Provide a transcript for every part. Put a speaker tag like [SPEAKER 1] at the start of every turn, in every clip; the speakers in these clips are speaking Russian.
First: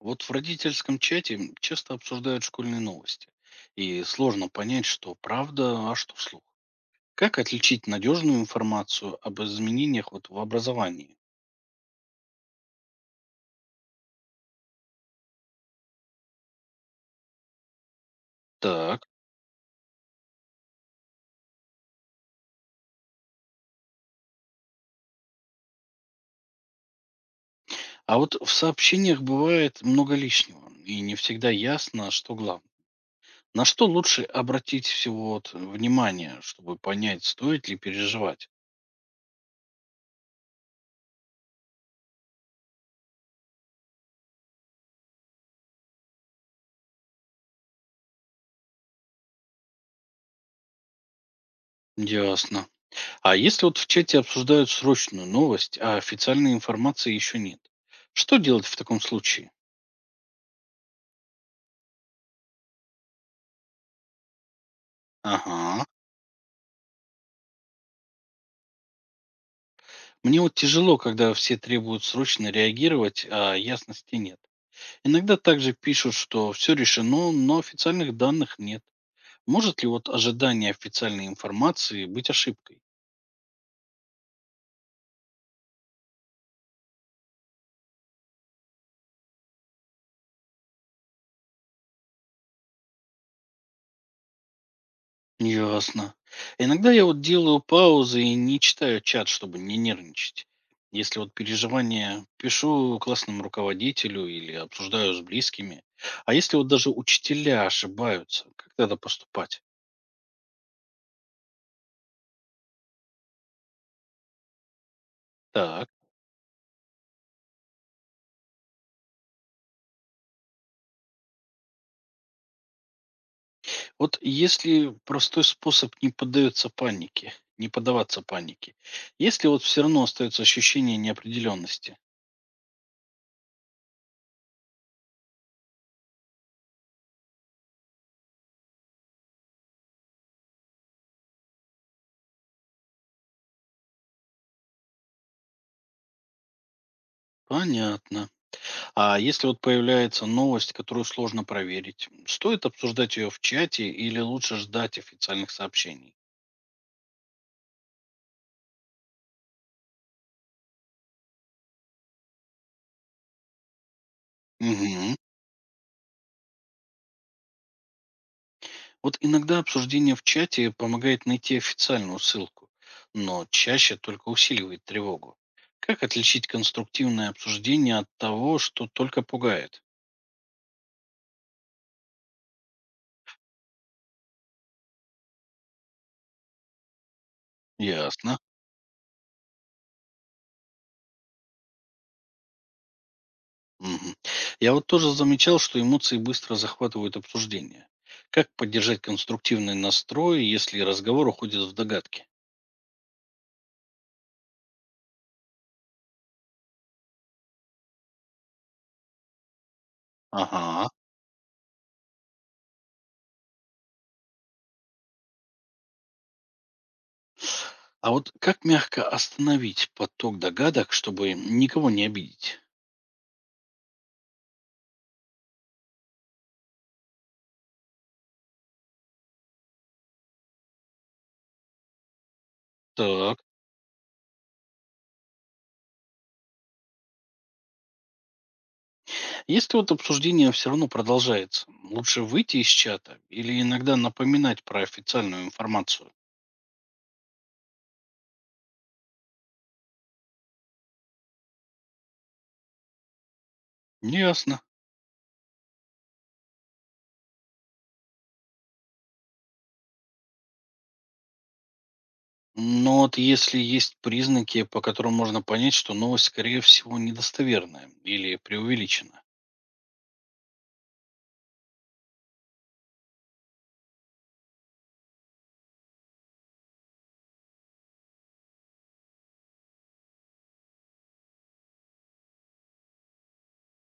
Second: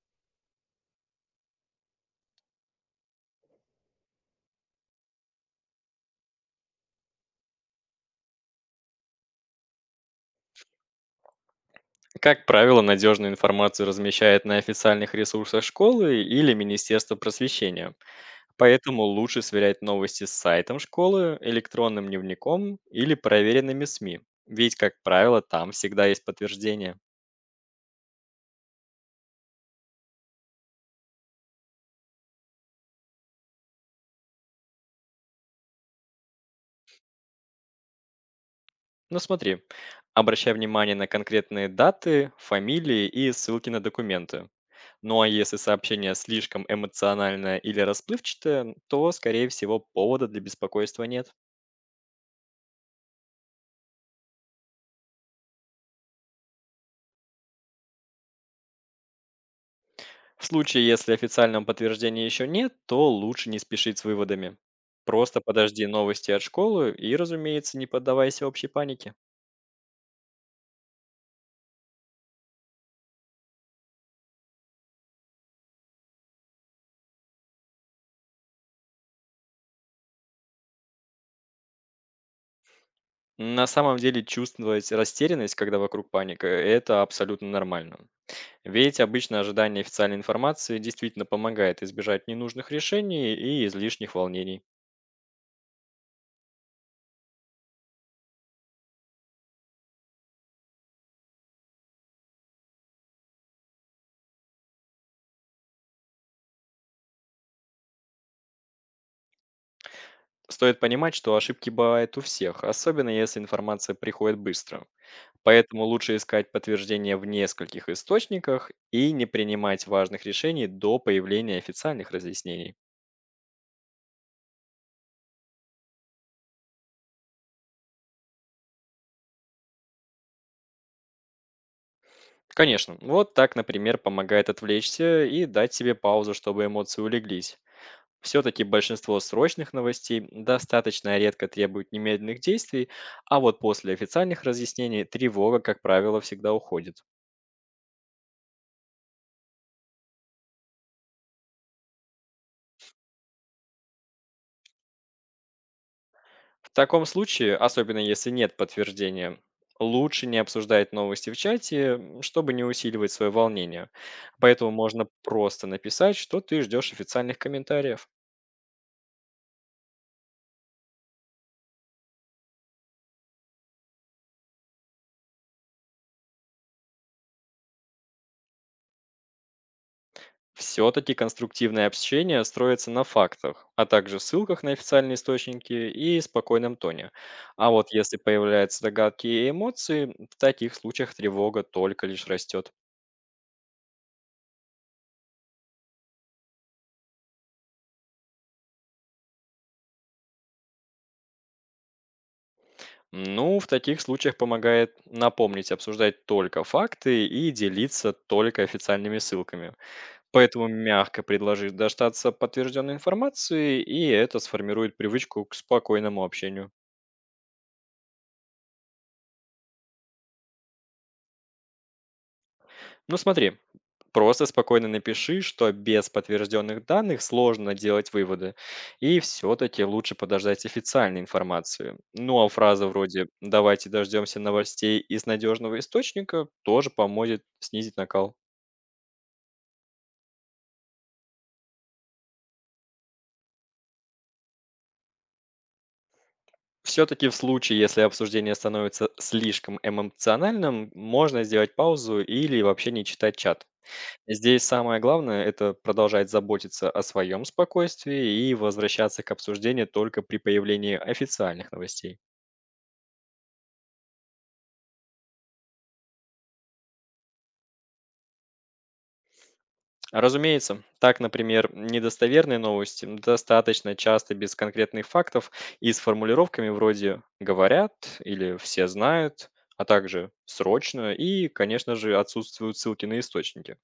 [SPEAKER 1] Вот в родительском чате часто обсуждают школьные новости. И сложно понять, что правда, а что вслух. Как отличить надежную информацию об изменениях вот в образовании?
[SPEAKER 2] Как правило, надежную информацию размещают на официальных ресурсах школы или Министерства просвещения. Поэтому
[SPEAKER 1] Так,
[SPEAKER 2] лучше сверять новости с сайтом школы, электронным дневником или проверенными СМИ. Ведь, как правило, там всегда есть подтверждение.
[SPEAKER 1] а вот в сообщениях бывает много лишнего, и не всегда ясно, что главное. На что лучше обратить всего вот внимание, чтобы понять, стоит ли переживать?
[SPEAKER 2] Но смотри, обращай внимание на конкретные даты, фамилии и ссылки на документы. Ну а если сообщение слишком эмоциональное или расплывчатое, то, скорее всего, повода для беспокойства нет.
[SPEAKER 1] Ясно. А если вот в чате обсуждают срочную новость, а официальной информации еще нет, что делать в таком случае?
[SPEAKER 2] В случае, если официального подтверждения еще нет, то лучше не спешить с выводами. Просто подожди
[SPEAKER 1] Ага.
[SPEAKER 2] новости от школы и, разумеется, не поддавайся общей панике.
[SPEAKER 1] Мне вот тяжело, когда все требуют срочно реагировать, а ясности нет. Иногда также пишут, что все решено, но официальных данных нет. Может ли вот ожидание официальной информации быть ошибкой?
[SPEAKER 2] На самом деле чувствовать растерянность, когда вокруг паника, это абсолютно нормально. Ведь обычно ожидание официальной информации действительно помогает избежать ненужных решений и излишних волнений.
[SPEAKER 1] Ясно. Иногда я вот делаю паузы и не читаю чат, чтобы не нервничать. Если вот переживания пишу классному руководителю или обсуждаю с близкими. А если вот даже учителя ошибаются, как тогда поступать?
[SPEAKER 2] Стоит понимать, что ошибки бывают у всех, особенно если информация приходит быстро. Поэтому
[SPEAKER 1] Так.
[SPEAKER 2] лучше искать подтверждение в нескольких источниках и не принимать важных решений до появления официальных разъяснений.
[SPEAKER 1] Вот если простой способ не поддается панике, не поддаваться панике, если вот все равно остается ощущение неопределенности,
[SPEAKER 2] Конечно, вот так, например, помогает отвлечься и дать себе паузу, чтобы эмоции улеглись. Все-таки большинство срочных новостей достаточно редко требуют немедленных действий, а вот после официальных разъяснений тревога, как правило, всегда уходит.
[SPEAKER 1] понятно. А если вот появляется новость, которую сложно проверить, стоит обсуждать ее в чате или лучше ждать официальных сообщений?
[SPEAKER 2] В таком случае, особенно если нет подтверждения, лучше не обсуждать новости в чате, чтобы не усиливать свое волнение. Поэтому можно
[SPEAKER 1] Мгм.
[SPEAKER 2] просто написать, что ты ждешь официальных комментариев.
[SPEAKER 1] Вот иногда обсуждение в чате помогает найти официальную ссылку, но чаще только усиливает тревогу. Как отличить конструктивное обсуждение от того, что только пугает?
[SPEAKER 2] Все-таки конструктивное общение строится на фактах, а также ссылках на официальные источники и спокойном тоне. А вот если
[SPEAKER 1] Ясно.
[SPEAKER 2] появляются догадки и эмоции, в таких случаях тревога только лишь растет.
[SPEAKER 1] Мгм. Я вот тоже замечал, что эмоции быстро захватывают обсуждение. Как поддержать конструктивный настрой, если разговор уходит в догадки?
[SPEAKER 2] Ну, в таких случаях помогает напомнить обсуждать только факты и делиться только официальными ссылками. Поэтому
[SPEAKER 1] Ага.
[SPEAKER 2] мягко предложи дождаться подтвержденной информации, и это сформирует привычку к спокойному общению.
[SPEAKER 1] А вот как мягко остановить поток догадок, чтобы никого не обидеть?
[SPEAKER 2] Ну смотри, просто спокойно напиши, что без подтвержденных данных сложно делать выводы, и все-таки лучше подождать официальной информации. Ну а фраза вроде
[SPEAKER 1] Так.
[SPEAKER 2] «давайте дождемся новостей из надежного источника» тоже поможет снизить накал.
[SPEAKER 1] Если вот обсуждение все равно продолжается, лучше выйти из чата или иногда напоминать про официальную информацию?
[SPEAKER 2] Все-таки в случае, если обсуждение становится слишком эмоциональным, можно сделать паузу или вообще не читать чат.
[SPEAKER 1] Ясно.
[SPEAKER 2] Здесь самое главное– это продолжать заботиться о своем спокойствии и возвращаться к обсуждению только при появлении официальных новостей.
[SPEAKER 1] Но вот если есть признаки, по которым можно понять, что новость, скорее всего, недостоверная или преувеличена.
[SPEAKER 2] А разумеется, так, например, недостоверные новости достаточно часто без конкретных фактов и с формулировками вроде «говорят» или «все знают», а также «срочно» и, конечно же, отсутствуют ссылки на источники.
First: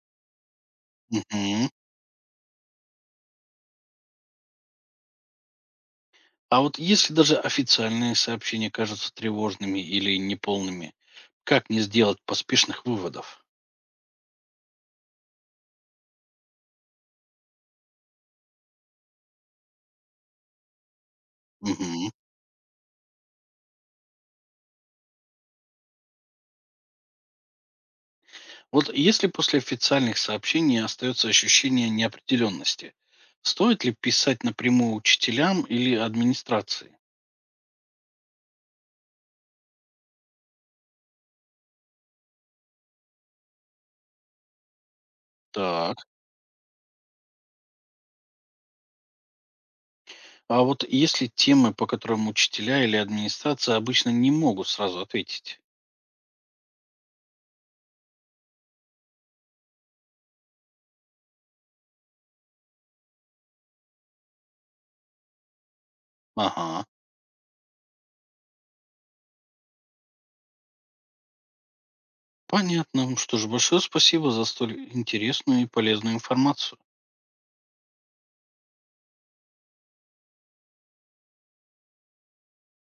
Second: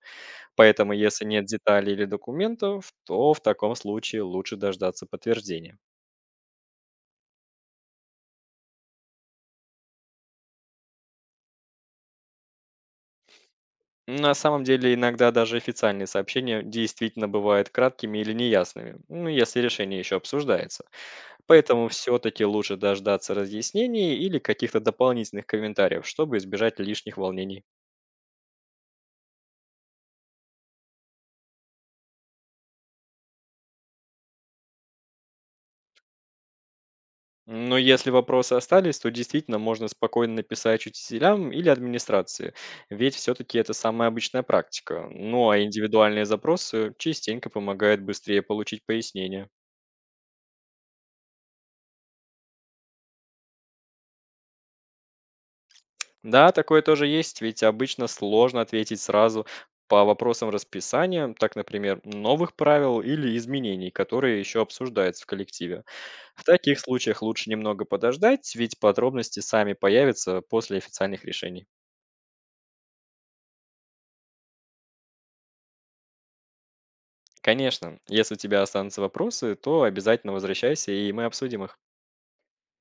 [SPEAKER 2] Поэтому, если нет
[SPEAKER 1] Мгм.
[SPEAKER 2] деталей или документов, то в таком случае лучше дождаться подтверждения.
[SPEAKER 1] А вот если даже официальные сообщения кажутся тревожными или неполными, как не сделать поспешных выводов?
[SPEAKER 2] На самом деле, иногда даже официальные сообщения действительно бывают краткими или неясными, ну, если решение еще обсуждается. Поэтому
[SPEAKER 1] Мгм.
[SPEAKER 2] все-таки лучше дождаться разъяснений или каких-то дополнительных комментариев, чтобы избежать лишних волнений.
[SPEAKER 1] Вот если после официальных сообщений остается ощущение неопределенности, стоит ли писать напрямую учителям или администрации?
[SPEAKER 2] Но если вопросы остались, то действительно можно спокойно написать учителям или администрации, ведь все-таки это самая обычная практика. Ну а
[SPEAKER 1] Так.
[SPEAKER 2] индивидуальные запросы частенько помогают быстрее получить пояснение.
[SPEAKER 1] А вот если темы, по которым учителя или администрация обычно не могут сразу ответить?
[SPEAKER 2] Да, такое тоже есть, ведь обычно сложно ответить сразу по вопросам расписания, так, например, новых правил или изменений, которые еще обсуждаются в коллективе. В таких
[SPEAKER 1] Ага.
[SPEAKER 2] случаях лучше немного подождать, ведь подробности сами появятся после официальных решений.
[SPEAKER 1] Понятно. Что ж, большое спасибо за столь интересную и полезную информацию.
[SPEAKER 2] Конечно, если у тебя останутся вопросы, то обязательно возвращайся, и мы обсудим их.